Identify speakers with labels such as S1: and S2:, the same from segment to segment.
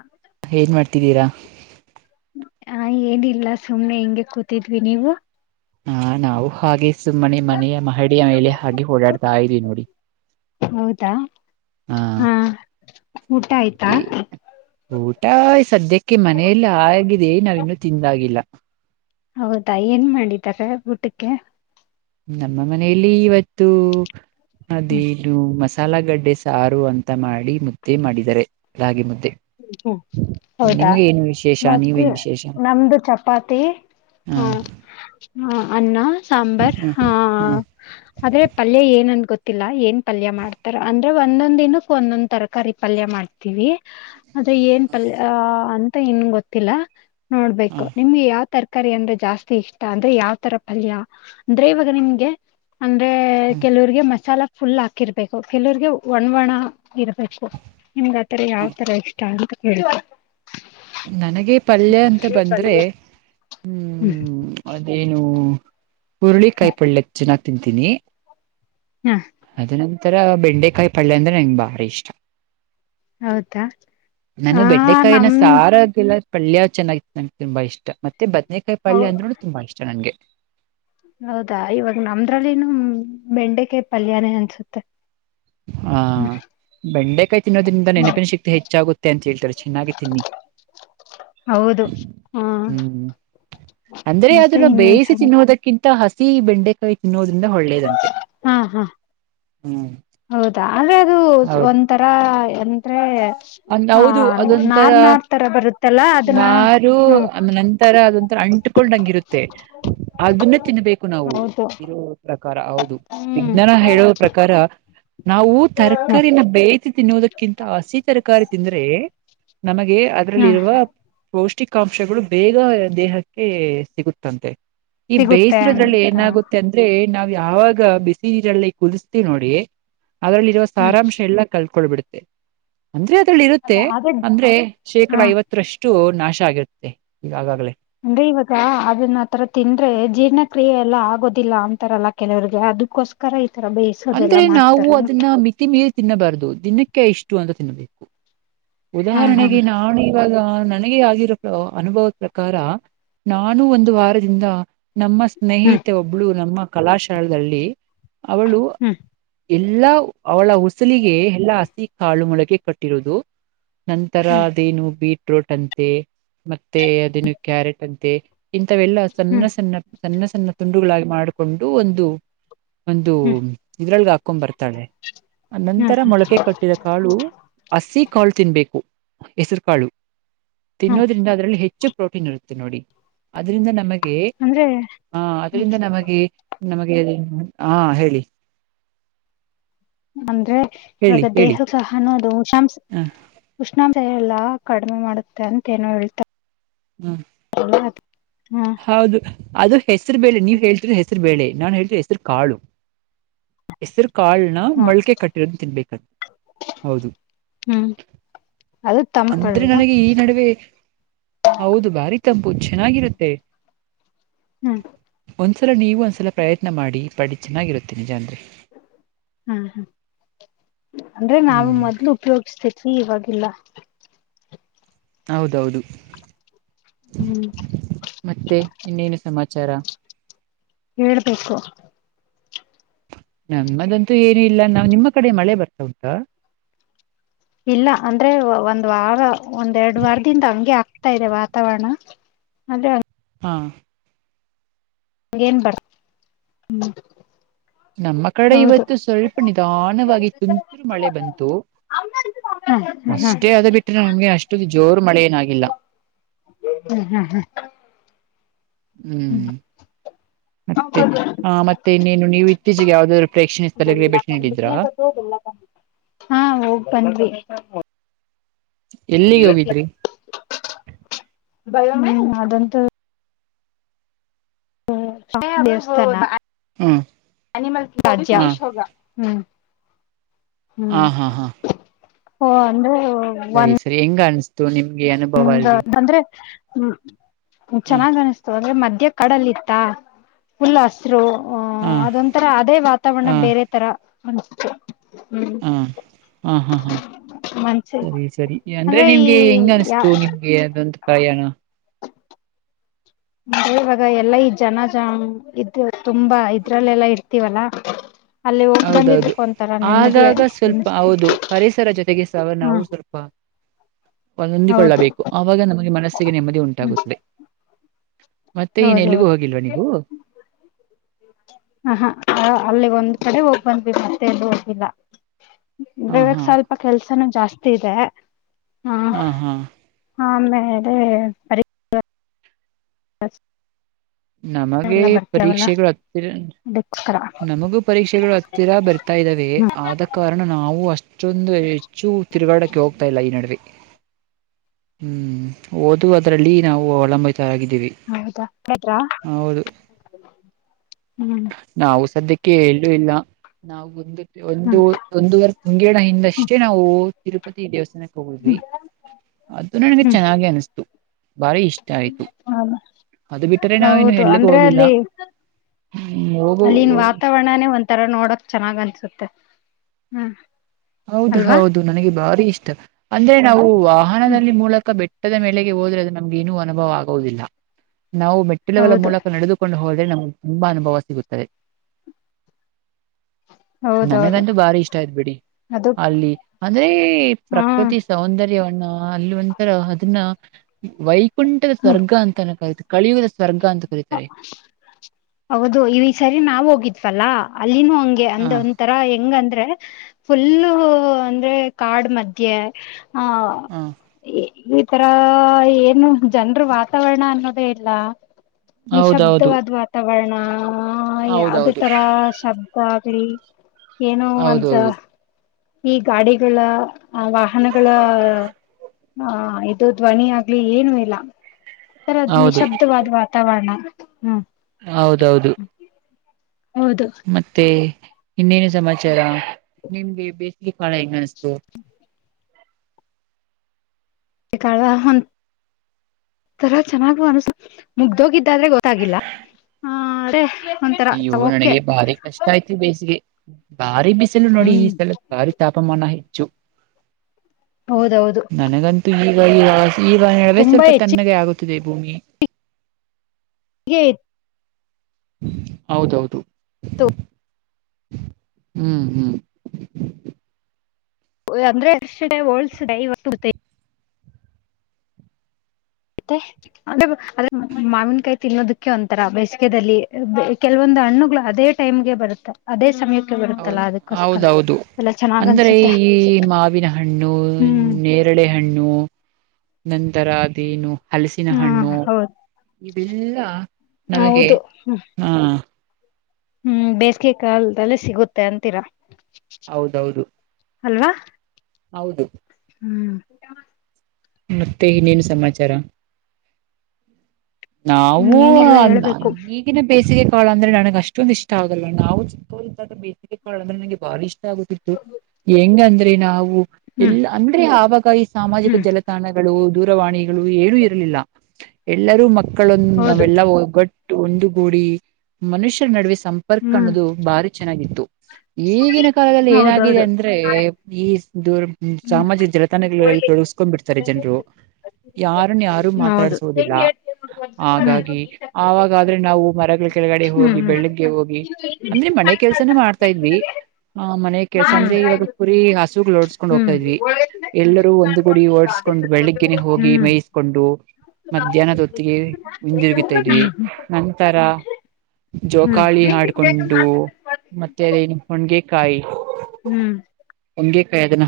S1: ಹ
S2: ಏನ್ ಮಾಡ್ತಿದ್ದೀರಾ
S1: ಹ ಏನಿಲ್ಲ ಸುಮ್ನೆ ಹೆಿಂಗೆ ಕೂತಿದ್ವಿ ನೀವು
S2: ಹಾ ನಾವು ಹಾಗೆ ಸುಮ್ಮನೆ ಮನೆಯ ಮಹಡಿಯ ಮೇಲೆ ಹಾಗೆ ಓಡಾಡ್ತಾ ಇದವಿ ನೋಡಿ
S1: ಹೌದಾ ಹಾ ಊಟ ಆಯ್ತಾ
S2: ಈ ಊಟ ಸದ್ಯಕ್ಕೆ ಮನೆಯಲ್ಲಿ ಆಗಿದೆ ನಾವ ಇನ್ನುೂ ತಿಂದಾಗಿಲ್ಲ
S1: ಹೌದಾ ಏನ್ ಮಾಡಿದಿದ್ದಾರೆ ಊಟಕ್ಕೆ
S2: ನಮ್ಮ ಮನೆಯಲ್ಲಿ ಇವತ್ತು ಅದೇನು ಮ ಸಾಲಗಡ್ಡೆ ಸಾರು ಅಂತ ಮಾಡಿ ಮುದ್ದೆ ಮಾಡಿದ್ದಾರೆ ಲಾಗಿೆ ಮುದ್ದೆ
S1: ಹ್ಮ ಹ್ಮ್ ಹೌದಾ
S2: ನಿಮ್ಗೆ ಏನು ವಿಶೇಷ
S1: ಮತ್ತೆ
S2: ನೀವೇನು ವಿಶೇಷ
S1: ನಮ್ದು ಚಪಾತಿ ಹಾ
S2: ಹ
S1: ಹಾ ಅನ್ನ ಸಾಂಬಾರ್
S2: ಹ್ಮ್
S1: ಹಾ
S2: ಹ್ಮ್
S1: ಆದ್ರೆ ಪಲ್ಯ ಏನಂದ ಗೊತ್ತಿಲ್ಲ ಏನ್ ಪಲ್ಯ ಮಾಡ್ತಾರ ಅಂದ್ರೆ ಒಂದೊಂದ್ ದಿನಕ್ಕೆ ಒಂದೊಂದ್ ತರಕಾರಿ ಪಲ್ಯ ಮಾಡ್ತಾರೆ ವಿ ಅದ ಏನ್ ಪಲ್ಯ ಅಂತ ಇನ್ ಗೊತ್ತಿಲ್ಲ
S2: ಹ
S1: ನೋಡ್ಬೇಕು ನಿಮ್ಗೆ ಯಾವ ತರ ತಕಾರಿ ಅಂದ್ರೆ ಜಾಸ್ತಿ ಇಷ್ಟ ಅಂದ್ರೆ ಯಾವ ತರ ಪಫಲ್ಯ ಅಂದ್ರೆ ಇವಾಗ ನಿಮ್ಗೆ ಅಂದ್ರೆ
S2: ಹ್ಮ್
S1: ಕೆಲವ್ರಗೆ ಮಸಾಲ ಫುಲ್ ಹಾಕಿರ್ಬೇಕು ಕೆಲವಗೆ ಒಣವಣ ಇರ್ಬೇಕು ನಿಮ್ಗ ಆತರ ಯಾವ
S2: ಹ್ಮ್
S1: ತರ ಎಷ್ಟ ಆಗ ಕಬೇಕು
S2: ನನಗೆ ಪಲ್ಯ ಅಂತ ಬಂದ್ರೆ
S1: ಹ್ಮ್
S2: ಅದೇನು ಹುರುಳಿ ಕಾಯಿ ಪೊಳ್ಳೆಕ್ ಚೆನ್ನಾಗ್ ತಿಂತೀನಿ
S1: ಹ್ಮ
S2: ಅದ ನಂತರ ಬೆಂಡೆಕಾಯಿ ಪಲ್ ಅಂದ್ರೆ ನಂಗೆ ಬಾರಿ ಇಷ್ಟ
S1: ಹೌದಾ ಆ
S2: ನಾನು ಬೆಂಡೆಕಾಯಿನ
S1: ನಮ್
S2: ಸಾರ ಆಗಿಲ್ಲ ಪಲ್್ಯ ಚೆನ್ನಾಗಿತ್ತು ನಂಗೆ ತುಂಬಾ ಇಷ್ಟ ಮತ್ತೆ ಬದನೇಕಾಯಿ
S1: ಹೌ
S2: ಪಳಯ ಅಂದ್ರುೂ ತುಂಬ ಇಷ್ಟ ನಂಗೆ
S1: ಹೌದಾ ಇವಾಗ ನಮ್ದ್ರಲ್ಲಿನು ಬೆಂಡಕೆ ಪಲ್ಯಾಣ ಅನ್ಸುತ್ತೆ
S2: ಹಾ ಬಂಡೆಕಾಯಿ ತಿನ್ನೋದ್ರಿಂದ
S1: ಹ್ಮ
S2: ನೆನಪಿನ ಸಿಕ್ತಿ ಹೆಚ್ಚಾಗುತ್ತೆ ಅಂತ ಹೇಳ್ತಾರೆ ಚೆನ್ನಾಗಿ ತಿನ್ನಿ
S1: ಹೌದು ಹಾ
S2: ಹ್ಮ್ ಅಂದ್ರೆ
S1: ಮತ್ತೆ
S2: ಅದನ್ನ
S1: ಇನ್ನೇನ್
S2: ಬೇಯಿಸಿ
S1: ಸಮ
S2: ತಿನ್ನುೋದಕ್ಕೆ ಕಿಂತ ಹಸಿ ಬೆಂಡೆಕಾಯಿ ತಿನ್ನೋದ್ರಿಂದ ಒಳ್ಳೇದಂತೆ
S1: ಹಾ ಹಾ
S2: ಹ್ಮ್
S1: ಹೌದಾ ಆದ್ರೆ ಅದು ಒಂಂತರಾ ಎಂದ್ರೆ
S2: ಅ ಹೌದು ಅದೊಂಂತರ
S1: ತರ ಬರುತ್ತಲ್ಲ ಅದನ್ನ
S2: ನಾರು
S1: ಹ್ಮ್
S2: ಆ ನಂತರ ಅದೊಂಂತರ ಅಂಟು ಕಕೊಂಡಂಗಿರುತ್ತೆ ಅದನ್ನ ತಿನ್ಬೇಕು ನಾವು
S1: ಹೌದು
S2: ಇ ಪ್ರಕಾರ ಹೌದು
S1: ಹ್ಮ್
S2: ವಿಜ್ಞಾನ ಹೇಳುವ ಪ್ರಕಾರ ನಾವು
S1: ಹ್ಮ್
S2: ತರಕಾರಿನ ಬೇಯ್ತ ತಿನ್ನುೋದಕ್ಕಿಂತ ಆಸತಿ ತರಕಾರಿ ತಿಂದ್ರೆ ನಮಗೆ ಅದ್ರಲ್ಲಿ
S1: ಹಾ
S2: ಇರುವ ಪೌಷ್ಟಿಕಾಂಶಗಳು ಬೇಗ ದೇಹಕ್ಕೆ ಸಿಗುತ್ತಂತೆ ಈ
S1: ಸಿಗುತ್ತೆ
S2: ಬೇಯಿಸಿರೋದ್ರಲ್ಲಿ
S1: ಅಂತಾನ
S2: ಏನಾಗುತ್ತೆ ಮ ಅಂದ್ರೆ ನಾವ್ ಯಾವಾಗ ಬಿಸಿ ನೀರಲ್ಲಿ ಕುದಸ್ತೀವಿ ನೋಡಿ ಅದ್ರಲ್ಲಿ ಇರುವ
S1: ಹ್ಮ್
S2: ಸಾರಾಂಶ ಎಲ್ಲಾ ಕಲ್ಕೊಳ್ಬಿಡುತ್ತೆ ಅಂದ್ರೆ ಅದ್ರಲ್ಲಿ
S1: ಅದ
S2: ಇರುತ್ತೆ
S1: ಅದ
S2: ಅಂದ್ರೆ ಶೇಕಡ
S1: ಹಾ
S2: ಐವತ್ತರಷ್ಟು ನಾಶ ಆಗಿರುತ್ತೆ ಈಗ ಆಗಾಗ್ಲೇ
S1: ಅಂದ್ರೆ ಇವಾಗ ಅದನ್ನ ಆತರ ತಿಂದ್ರೆ ಜೀರ್ಣಕ್ರಿಯೆ ಎಲ್ಲಾ ಆಗೋದಿಲ್ಲ ಅಂತರಲ್ಲ ಕೆವ್ರರಿಗೆ ಅದಕ್ಕೋಸ್ಕರ ಈ ತರ ಬೇ
S2: ಅಂದ್ರೆ ನಾವು ಅದನ್ನ ಮಿತಿ ಮೇಲೆ ತಿನ್ನಬಾರ್ದು ದಿನಕ್ಕೆ ಇಷ್ಟು ಅಂತ ತಿನ್ನಬೇಕು
S1: ಹಾ ಹಾ
S2: ಉದಾಹರಣೆಗೆ ನಾನು ಇವಾಗ ನನಗೆ ಆಗಿರೋ ಅನುಭವದ ಪ್ರಕಾರ ನಾನು ಒಂದು ವಾರದಿಂದ ನಮ್ಮ
S1: ಹ್ಮ್
S2: ಸ್ನೇಹಿತ ಒಬ್ಳು ನಮ್ಮ ಕಲಾಶಾಲೆದಲ್ಲಿ ಅವಳು
S1: ಹ್ಮ್
S2: ಎಲ್ಲಾ ಅವಳ ಉಸಲಿಗೆ ಎಲ್ಲಾ ಹಸಿ ಕಾಳು ಮೊಳಗೆ ಕಟ್ಟಿರುವುದು ನಂತರ
S1: ಹ್ಮ್
S2: ಅದೇನು ಬೀಟ್ರೋಟ್ ಅಂತೆ ಮತ್ತೆ ಅದೇನು ಕ್ಯಾರೆಟ್ ಅಂತೆ ಇಂಥವೆಲ್ಲಾ ಸಣ್ಣ
S1: ಹ್ಮ್
S2: ಸಣ್ಣ ಸಣ್ಣ ಸಣ್ಣ ತುಂಡುಗಳಾಗಿ ಮಾಡಿಕೊಂಡು ಒಂದು ಒಂದು
S1: ಹ್ಮ್
S2: ಇದ್ರೊಳ್ಗೆ ಹಾಕೊಂಡ್ ಬರ್ತಾಳೆ
S1: ಹ್ಮ್
S2: ನಂತರ ಮೊಳಕೆ ಕಟ್ಟಿರ ಕಾಳು ಹಸಿ ಕಾಳು ತಿನ್ಬೇಕು ಹೆಸರು ಕಾಳು
S1: ಹ್ಮ್
S2: ತಿನ್ನೋದ್ರಿಂದ ಅದ್ರಲ್ಲಿ ಹೆಚ್ಚು ಪ್ರೋಟೀನ್ ಇರುತ್ತೆ ನೋಡಿ ಅದ್ರಿಂದ ನಮಗೆ
S1: ಅಂದ್ರೆ
S2: ಹ ಅದರಿಂದ ನಮಗೆ ನಮಗೆ ಹಾ ಹೇಳಿ
S1: ಅಂದ್ರೆ
S2: ಹೇಳಿ
S1: ಇವಾಗ
S2: ಹೇಳಿ
S1: ದೇಹ ಸಹಾನು ಅದುಷಂ
S2: ಹ
S1: ಉಷ್ಣಾ್ರ ಎಲ್ಲಾ ಕಡಿಮೆ ಮಾಡುತ್ತೆ ಅಂತ ಏನೋ ಹೇಳ್ತಾರೆ
S2: ಹ್ಮ್
S1: ಹಾ
S2: ಹೌದು ಅದು ಹೆಸರು ಬೇಳೆ ನೀವ್ ಹೇಳ್ತಿದ್ರೆ ಹೆಸರು ಬೇಳೆ ನಾನ್ ಹೇಳ್ತಿದ್ರೆ ಹೆಸರು ಕಾಳು ಹೆಸರು ಕಾಳನ
S1: ಹ್ಮ
S2: ಮೊಳ್ಕೆ ಕಟ್ಟಿರೋದು ತಿನ್ಬೇಕಂತ ಹೌದು
S1: ಹ್ಮ್ ಅದು
S2: ಅಂದ್ರೆ
S1: ತಂಪಲ್ವಾ
S2: ನನಗೆ ಈ ನಡುವೆ ಹೌದು ಬಾರಿ ತಂಪು ಚೆನ್ನಾಗಿರುತ್ತೆ
S1: ಹ್ಮ್
S2: ಒಂದ್ಸಲ ನೀವು ಒಂದ್ಸಲ ಪ್ರಯತ್ನ ಮಾಡಿ ಪಡಿ ಚೆನ್ನಾಗಿರುತ್ತೆ ನಿಜಾಂದ್ರೆ
S1: ಹಾ ಹಾ ಅಂದ್ರೆ ನಾವವು
S2: ಹ್ಮ್
S1: ಮೊದ್ಲು ಉಪಯೋಗ್ಿಸ್ತೇ ಸಿ ಇವಾಗಿಲ್ಲ
S2: ಹೌದೌದು
S1: ಹ್ಮ್
S2: ಮತ್ತೆ ಇನ್ನೇನು ಸಮಾಚಾರ
S1: ಹೇಳ್ಬೇಕು
S2: ನಮ್ಮದಂತೂ ಏನ ಇಲ್ಲ ನಾ್ ನಿಮ್ಮ ಕಡೆ ಮಳೆ ಬರ್ತಾ ಉಂಟಾ
S1: ಇಲ್ಲ ಅಂದ್ರೆ ಒಂದ್ ವಾರ ಒಂದ್ೆರಡ್ ವಾರದಿಂದ ಹಂಗೆ ಆಗ್ತಾ ಇದೆ ವಾತಾವರಣ ಅದೇ
S2: ಹಾ
S1: ಹೇನ್ ಬರ್ ಹ್ಮ
S2: ನಮ್ಮ ಕಡೆ ಇವತ್ತು ಸ್ವಲ್ಪ ನಿಧಾನವಾಗಿ ತುಂತುರು ಮಳೆ ಬಂತು
S1: ಹ್ಮ್ ಹ್ಮ್
S2: ಅಷ್ಟೇ ಅದ ಬಿಟ್ರೆ ನಮ್ಗೆ ಅಷ್ಟ ಜೋರು ಮಳೆ ಏನಾಗಿಿಲ್ಲ
S1: ಹ್ಮ್ ಹ್ಮ್ ಹ್ಮ್
S2: ಹ್ಮ್ ಮತ್ತೆ ಹ ಮತ್ತೆ ಇನ್ನೇನು ನೀವು ಇತ್ತೀಚೆಗೆ ಯಾವ್ದಾದ್ರು ಪ್ರೇಕ್ಷಣೀಯ ಸ್ಥಳಗಳಿಗೆ ಭೇಟಿ ನೀಡಿದ್ರಾ
S1: ಬೆಕಂತ ಬೆಲ್ಲ ಹಾ ಹೋಗ್ ಬನ್ಿ
S2: ಎಲ್ಲಿಗೆ ಹೋಗಿದ್ರಿ
S1: ಬಯ ಅದಂತ ದೇವಸ್ಥಾನ
S2: ಹ್ಮ್
S1: ಎನಮ
S2: ಹ
S1: ಹ್ಮ ಹ್ಮ
S2: ಹ ಹಾ ಹಾ
S1: ಓ ಅಂದ್ರೆ
S2: ಸರಿ ಸರಿ ಹೆಂಗ ಅನಿಸ್ತು ನಿಮ್ಗೆ ಅನುಭವ
S1: ಒಂದ
S2: ಅಲ್ಲಿ
S1: ಅಂದ್ರೆ ಹ್ಮ
S2: ಹ
S1: ಚೆನ್ನಾಗ್ ಅನಿಸ್ತವ ಅಂದ್ರೆ ಮಧ್ಯ್ಯ ಕಾಡಲ್ಲಿ ಇತ್ತ ಫುಲ್ ಹಸ್ರು
S2: ಹ
S1: ಅದೊಂಂತರ ಅದೇ
S2: ಹ
S1: ವಾತಾವರಣ ಬೇರೆ ತರ ಅನ್ಸೆ ಹ್ಮ್
S2: ಹಾ ಹಾ ಹಾ
S1: ಮನ್ಸಿ
S2: ಸರಿ ಸರಿ ಅಂದ್ರೆ ನಿಮ್ಗೆ ಹೆಂಗ
S1: ಯಾ
S2: ಅನ್ಸ್ತ ನಿಮ್ಗೆೊಂದು ಪ್ರಯಾಣ
S1: ಅೆ ಇವಾಗ ಎಲ್ಲಾ ಈ ಜನ ಜ ಇದ ತುಂಬಾ ಇದ್ರಲ್ಲೆಲ್ಲಾ ಇರ್ತೀವಲ್ಲಾ ಅಲ್ಲಿ ಹೋಗ್
S2: ಹೌದೌದು
S1: ಬಂದಿದ್ದಕ್ ಒಂಥರ ನೆಮ್ಮದಿ
S2: ಆಗಾಗ ಸ್ವಲ್ಪ
S1: ಅನ್ನಿಸ್ತು
S2: ಹೌದು ಪರಿಸರ ಜೊತೆಗೆ ಸವ
S1: ಹ್ಮ
S2: ನಾವು ಸ್ವಲ್ಪ
S1: ಹೌದು
S2: ಹೊಂದಿಕೊಳ್ಳಬೇಕು ಆವಾಗ ನಮಗೆ ಮನಸ್ಸಿಗೆ ನೆಮ್ಮದಿ
S1: ಹ್ಮ್
S2: ಉಂಟಾಗುತ್ತದೆ ಮತ್ತೆ ಇನ್ ಎಲ್ಲಿಗೂ
S1: ಹೌದೌದು
S2: ಹೋಗಿಲ್ವಾ ನೀವು
S1: ಹ ಹಾ ಅಲ್ಲಿ ಒಂದ್ ಕಡೆ ಹೋಗ್ ಬಂದ್ ಮತ್ತೆ ಎಲ್ಲಿ ಹೋಗ್ಲಿಲ್ಲ
S2: ಹಾ
S1: ಇವಾಗ
S2: ಹಾ
S1: ಸ್ವಲ್ಪ ಕೆಲ್ಸನೂ ಜಾಸ್ತಿ ಇದೆ ಹಾ ಹ ಆಮೇ
S2: ನಮಗೆ ಪರೀಕ್ಷೆಗಳು ಹತ್ತ
S1: ಸ್ರಾ
S2: ನಮಗೂ ಪರೀಕ್ಷೆಗಳು ಹತ್ತಿರ ಬರ್ತಾ ಇದ್ದಾವೆ
S1: ಹ್ಮ್
S2: ಆದ ಕಾರಣ ನಾವು ಅಷ್ಟೊಂದು ಹೆಚ್ಚು ತಿರುಗಾಡಕ್ಕೆ ಹೋಗ್ತಾ ಇಲ್ಲ ಈ ನಡುವೆ ಹ್ಮ್ ಓದು ಅದರಲ್ಲಿ ನಾವು ಅವಲಂಬಿತರಗಿದ್ದೀವಿ
S1: ಹೌದಾ ಹೇಳಿದ್ರಾ ಹ್ಮ್
S2: ನಾವು ಸದ್ಯಕ್ಕೆ ಹೇಳೂ ಇಲ್ಲ ನಾವು ಒಂದು ಒಂದು
S1: ಹ್ಮ್
S2: ಒಂದವರೆ ತಿಂಗಡ
S1: ಹ್ಮ್
S2: ಹಿಂದಷ್ಟೇ ನಾವು ತಿರುಪತಿ ದೇವಸ್ಥಾನಕ್ಕೆ ಹೋಗಿದ್ವಿ
S1: ಹ್ಮ್
S2: ಅದು ನನಗೆ
S1: ಹ್ಮ್
S2: ಚೆನ್ನಾಗಿ ಅನಿಸ್ತು ಬಾರಿ ಇಷ್ಟ ಆಯತು
S1: ಹೌದ
S2: ಅದು ಬಿಟ್ಟು
S1: ಹೌದು ಅಂದ್ರೆ ಅಲ್ಲಿ
S2: ಹ್ಮ್ ಹೋಗು
S1: ಅಲ್ಲಿನ್ ವಾತ ಚಾವಣನೇ ಒಂಂತರ ನೋಡಕ್ ಚೆನ್ನಾಗ್ ಅನ್ಸುತ್ತೆ ಹ್ಮ್
S2: ಹೌದು
S1: ಅಲ್ವಾ
S2: ಹೌದು ನನಗೆ ಭಾರಿ ಇಷ್ಟ ಅಂದ್ರೆ ನಾವು
S1: ಹ್ಮ್
S2: ವಾಹನದಲ್ಲಿ ಮೂಲಕ ಬೆಟ್ಟ ಪಟ್ಟದ ಮೇಲೆಗೆ ಹೋದ್ರೆ ಅದು ನಮಗೆ ಏನೂ ಅನುಭವ ಆಗುವುದಿಲ್ಲ ನಾವು ಮೆಟ್ಟಿಲುಗಳ
S1: ಹೌದು
S2: ಮೂಲಕ ನಡೆದು ಕಕೊಂಡು ಹೋದ್ರೆ ನಮ್ಗೆ ತುಂಬಾ ಅನುಭವ ಸಿಗುತ್ತದೆ
S1: ಹೌದೌದು
S2: ನನಗಂತೂ ಬಾರಿ ಇಷ್ಟ ಆಯ್ ಬಿಡಿ
S1: ಅದು
S2: ಅಲ್ಲಿ ಅಂದ್ರೆ
S1: ಹಾ
S2: ಪ್ರಕೃತಿ ಸೌಂದರ್ಯವನ್ನು ಅಲ್ಲಿ ಒಂಥರ ಅದನ್ನ ವೈಕುಂಠದ
S1: ಹ್ಮ್
S2: ಸ್ವರ್ಗ ಅಂತನ ಕರಿೆ ಕಳಿಯುವುದ ಸ್ವರ್ಗ ಅಂತ ಸತಾರೆ
S1: ಹೌದು ಈ ಸರಿ ನಾವವು ಹೋಗಿತ್ವಲ್ಲಾ ಅಲ್ಲಿನೂ ಹಂಗೆ
S2: ಹ
S1: ಅಂದ ತರ ಹೆಂಗಂದ್ರೆ ಫುಲ್ಲು ಅಂದ್ರೆ ಕಾಡ್ ಮಧ್ಯೆ ಹಾ
S2: ಹ
S1: ಈ ತರ ಏನು ಜನರ ವಾತಾವರಣ ಅನ್ನೋದೇ ಇಲ್ಲ
S2: ಹೌದೌದು
S1: ನಿಶಶಬ್ದವಾದ ವಾತಾವರಣ ಯಾದೇ
S2: ಹೌದೌದು
S1: ತರ ಶಬ ಆಗ್ಲಿ ಏನೋ ಒಂದ
S2: ಹೌದೌದು
S1: ಈ ಗಾಡಿಗಳ ವಾಹನಗಳ ಹಾ ಇದು ಧ್ವನಿ ಆಗ್ಲಿ ಏನು ಇಲ್ಲ ಈ ತರದ್
S2: ಹೌದು
S1: ನಿಶಬ್ದವಾದ ವಾತಾವರಣ ಹ್ಮ್
S2: ಹೌದೌದು
S1: ಹೌದು
S2: ಮತ್ತೆ ಇನ್ನೇನು ಸಮಾಚಾರ ನಿಮ್ಗೆ ಬೇಸಿಗೆ ಕಾಣ ಹೆಂಗ ಅನಿಸ್ತು
S1: ಕಹ ತರ ಚೆನ್ನಾಗ ಅಸ ಮುಗ್ದೋಗಿದ್ದಾದ್ರೆ ಗೊತ್ತಾಗಿಲ್ಲ ಒಂಥರ
S2: ಅಯ್ಯೋ
S1: ಓಕೆ
S2: ನನಗೆ ಭಾರಿ ಕಷ್ಟ ಆಯ್ತಿು ಬೇಸಿಗೆ ಭಾರಿ ಬಿಸಿಲು ನೋಡಿ
S1: ಹ್ಮ್
S2: ಈ ಸಲ ಭಾರಿ ತಾಪಮಾನ ಹೆಚ್ಚು
S1: ಹೌದೌದು
S2: ನನಗಂತೂ ಈಗ ಈ ಈಗ ನಡುವೆ
S1: ತುಂಬಾ
S2: ಸ್ವಲ್ಪ
S1: ಹೆಚ್ಚಿಗೆ
S2: ತ್ಣಗೆ ಆಗುತ್ತಿದೆ ಭೂಮಿ
S1: ಎಟ್
S2: ಹೌದೌದು
S1: ತ
S2: ಹ್ಮ್ ಹ್ಮ್
S1: ಅಂದ್ರೆ ಎ ಡೇ ವಓಲ್ಡ್ಸ್ ಡೈ ತ್ತ ಅಂದ್ರೆ ಮಾವಿನಕಾಯಿ ತಿನ್ನೋದಕ್ಕೆ ಒಂಂತರ ಬೇಸಿಗೆದಲ್ಲಿ ಕೆಲವೊಂದು ಹಣ್ಣುಗಳು ಅದೇ ಟೈಮ್ಗೆ ಬರುತ್ತ ಅದೇ ಸಮಯಕ್ಕೆ
S2: ಹೌದ
S1: ಬರುತ್ತಲ್ಲಾ ಅದಕ್ಕೋಸ್ಕರ
S2: ಹೌದೌದು
S1: ಎಲ್ಲ ಚೆನ್ನಾಗ್
S2: ಅಂದ್ರೆ
S1: ಅನ್ಸುತ್ತೆ
S2: ಈ ಮಾವಿನ ಹಣ್ಣು
S1: ಹ್ಮ್
S2: ಕರಳೆ ಹಣ್ಣು ನಂತರ ಅದೇನು ಹಲಸಿನ
S1: ಹಾ
S2: ಹಣ್ಣು
S1: ಹೌದು
S2: ಇವೆಲ್ಲಾ ನಮಗೆ
S1: ಹೌದು
S2: ಹ
S1: ಹ್ಮ್ ಬೇಸಿಗೆ ಕಲ್ದದಲ್ಲಿ ಸಿಗುತ್ತೆ ಅಂತೀರಾ
S2: ಹೌದೌದು
S1: ಅಲ್ವಾ
S2: ಹೌದು
S1: ಹ್ಮ್
S2: ಮತ್ತೆ ಇನ್ನೇನು ಸಮಾಚಾರ ನಾೂ
S1: ಏನಿಲ್ಲ ಹೇಳ್ಬೇಕು
S2: ಈಗಿನ ಬೇಸಿಗೆ ಕಾಳ ಅಂದ್ರೆ ನನಗೆ ಅಷ್ಟೊಂದ ಇಷ್ಟ ಆಗಲ್ಲ ನಾವು ಚಿಕ್ಕೋದ ಬೇಿಗೆ ಕಾಳ ಅ್ರೆ ನನಗೆ ಬಾರಿಳ ಇಷ್ಟ ಹೆಂಗ ಅಂದ್ರೆ ನಾವು
S1: ಹ್ಮ್
S2: ಎಲ್ಲ ಅಂದ್ರೆ ಆವಾಗ ಈ ಸಾಮಾಜಿಕ
S1: ಹ್ಮ್
S2: ಜಲ ಸ್ಥಾನಗಳು ದೂರವಾಣಿಗಳು ಏನೂ ಇರಲಿಲ್ಲ ಎಲ್ಲರೂ ಮಕ್ಕಳಂದ
S1: ಹೌದು
S2: ನಾವೆಲ್ಲಾ ಒಗ್ಗ ಒಂದು ಗೋಡಿ ಮನುಷ್ಯರ ನಡುವೆ ಸಂಪರ್ಕ
S1: ಹ್ಮ್
S2: ಅನ್ನೋದು ಭಾರಿ ಚೆನ್ನಾಗಿತ್ತು ಈಗಿನ ಕಾಲದಲ್ಲಿ ಏನಾಗಿದೆ
S1: ಹೌದೌದು
S2: ಅಂದ್ರೆ ಈ ದದುರ್ ಹ್ಮ
S1: ಹ್ಮ್
S2: ಸಾಮಾಜಿಕ ಜಾಲತಾಣಗಳಲ್ಲ ತೊಡಗಸ್್ಕೊಂಡ್ ಬಿಿಡ್ತಾರೆ ಜನರು ಯಾರನ್ ಯಾರು
S1: ಹೌದು
S2: ಮಾತಾಡ್ಸೋುದಿಲ್ಲ ಹಾಗಾಗಿ ಆವಾಗಾದ್ರೆ ನಾವು ಮರಗಳ ಕೆಳಗಡೆ
S1: ಹ್ಮ್
S2: ಹೋಗಿ
S1: ಹ್ಮ್
S2: ಬೆಳ್ಳಿ
S1: ಹ್ಮ್
S2: ಗೆ ಹೋಗಿ ಅಂದ್ರೆ ಮನೆ ಕೆಲ್ಸನ ಮಾಡ್ತಾ ಇದ್ವಿ ಹಾ ಮನೆಗ್ ಕೆಲ್ಸ ಅಂದ್ರೆ ಇವಾಗ ಪುರಿ ಹಸುಗ್ ನೋಡ್ಸ ಕೊಂಡ್ ಹೋಗ್ತ ಇದ್ವಿ ಎಲ್ಲರೂ ಒಂದು ಗುಡಿ ಓಡ್ಸ್ಕೊಂಡ್ ಬೆಳಿಗ್ಗೆೇ ಹೋಗಿ ಮೈ ಕೊಂಡು ಮಧ್ಯಾಹ್ನದ ಹೊತ್ತಿಗೆ ಹಿಂದಿರುಗಿತಾ ಇದ್ವಿ ನಂತರ ಜೋಕಾಳಿ ಹಾಡ್ಕೊಂಡು ಮತ್ತೆ ಅದನು ಹೊಣ್ಗೆಕಾಯಿ
S1: ಹ್ಮ್
S2: ಹೊಂಗೆಕಾಯಿ ಅದನ್ನ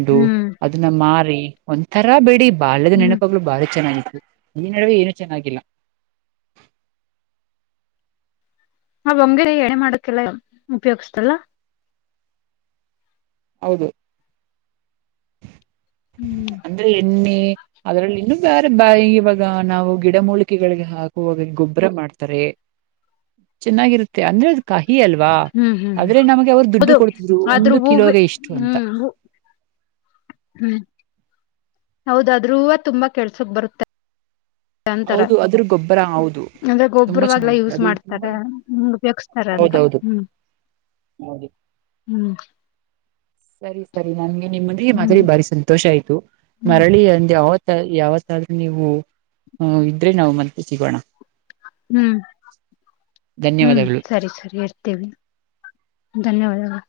S1: ಹ್ಮ್ ಹ್ಮ್
S2: ಅದನ್ನ ಮಾರಿ ಒಂಥರ ಬಿಡಿ ಬಾಲ್ದ
S1: ಹ್ಮ್
S2: ನೆನಪಗ್ಗಳು ಬಾರಿ ಚೆನ್ನಾಗಿತ್ತು ಈ ನೆಡುವೇ ಏನು ಚೆನ್ನಾಗಿಲ್ಲ
S1: ಹ ಬಂಗರಿ ಎಣೆ ಮಾಡಕ್ಕೆಲ್ಲ ಉಪಯೋಗ್ಸ್ತಲ್ಲ
S2: ಹೌದು
S1: ಹ್ಮ್
S2: ಅಂದ್ರೆ ಎಣ್ಣೆ ಅದರಲ್ಲಿ ಇನ್ನುೂ ಬೇರೆ ಬ ಇವಾಗ ನಾವು ಗಿಡಮೂಲಿಕೆಗಳಿಗೆ ಹಾಕುವಾಗ ಗೊಬ್ಬರ ಮಾಡ್ತಾರೆ
S1: [inaudible]
S2: ಚೆನ್ನಾಗಿರುತ್ತೆ ಅಂದ್ರೆ ಅದು ಕಹಿ ಅಲ್ವಾ
S1: ಹ್ಮ್ ಹ್ಮ್
S2: ಆದ್ರೆ ನಮಗೆ ಅವರು ದುಡ್ಡು
S1: ಹೌದು
S2: ಕೊಡ್ತಿದ್ರು
S1: ಆದ್ರೂ
S2: ಒಂದು
S1: ಹೂವು
S2: ಕಿಲೋಗೆ ಇಷ್ಟು ಅಂತ
S1: ಹ್ಮ್ ಹ್ಮ್ ಹೌದಾದ್ರೂ ತುಂಬಾ ಕೆಲ್ಸಕ್ ಬರುತ್ತೆ ಅಂತರ
S2: ಹೌದು ಅದ್ರ ಗೊಬ್ಬರ ಹೌದು
S1: ಅಂದ್ರೆ
S2: ತುಂಬಾ
S1: ಗೊಬ್ಬರವಾಗಲ್ಲಾ
S2: ಚೆನ್ನಾಗಿದೆ
S1: ಯೂಸ್
S2: ಅದು ತುಂಬಾ
S1: ಮಾಡ್ತಾರೆ ತರ ಅಂತ ಹ್ಮ್
S2: ಮದ
S1: ಹ್ಮ್
S2: ಸರಿ ಸರಿ ನಂಗೆ ನಿಮ್ಮಂದಿಗೆ ಮಾತ್ರ
S1: ಹ್ಮ್
S2: ಬಾರಿಸಂತ ಸಂತೋಷ ಆಯ್ತು
S1: ಹ್ಮ್
S2: ಮರಳಿ ಅಂದ ಯಾವತ್ತ ಯಾವತ್ತಾದ ನೀವು ಹ್ಮ ಇದ್ರೆ ನಾವು ಮತ್ತೆ ಸಿಗೋಣ
S1: ಹ್ಮ್ ಹ್ಮ್
S2: ಧನ್ಯವಾದಗಳು
S1: ಸರಿ ಸರಿ ಇತ ೇ ಧನ್ಯವಾದಗಳು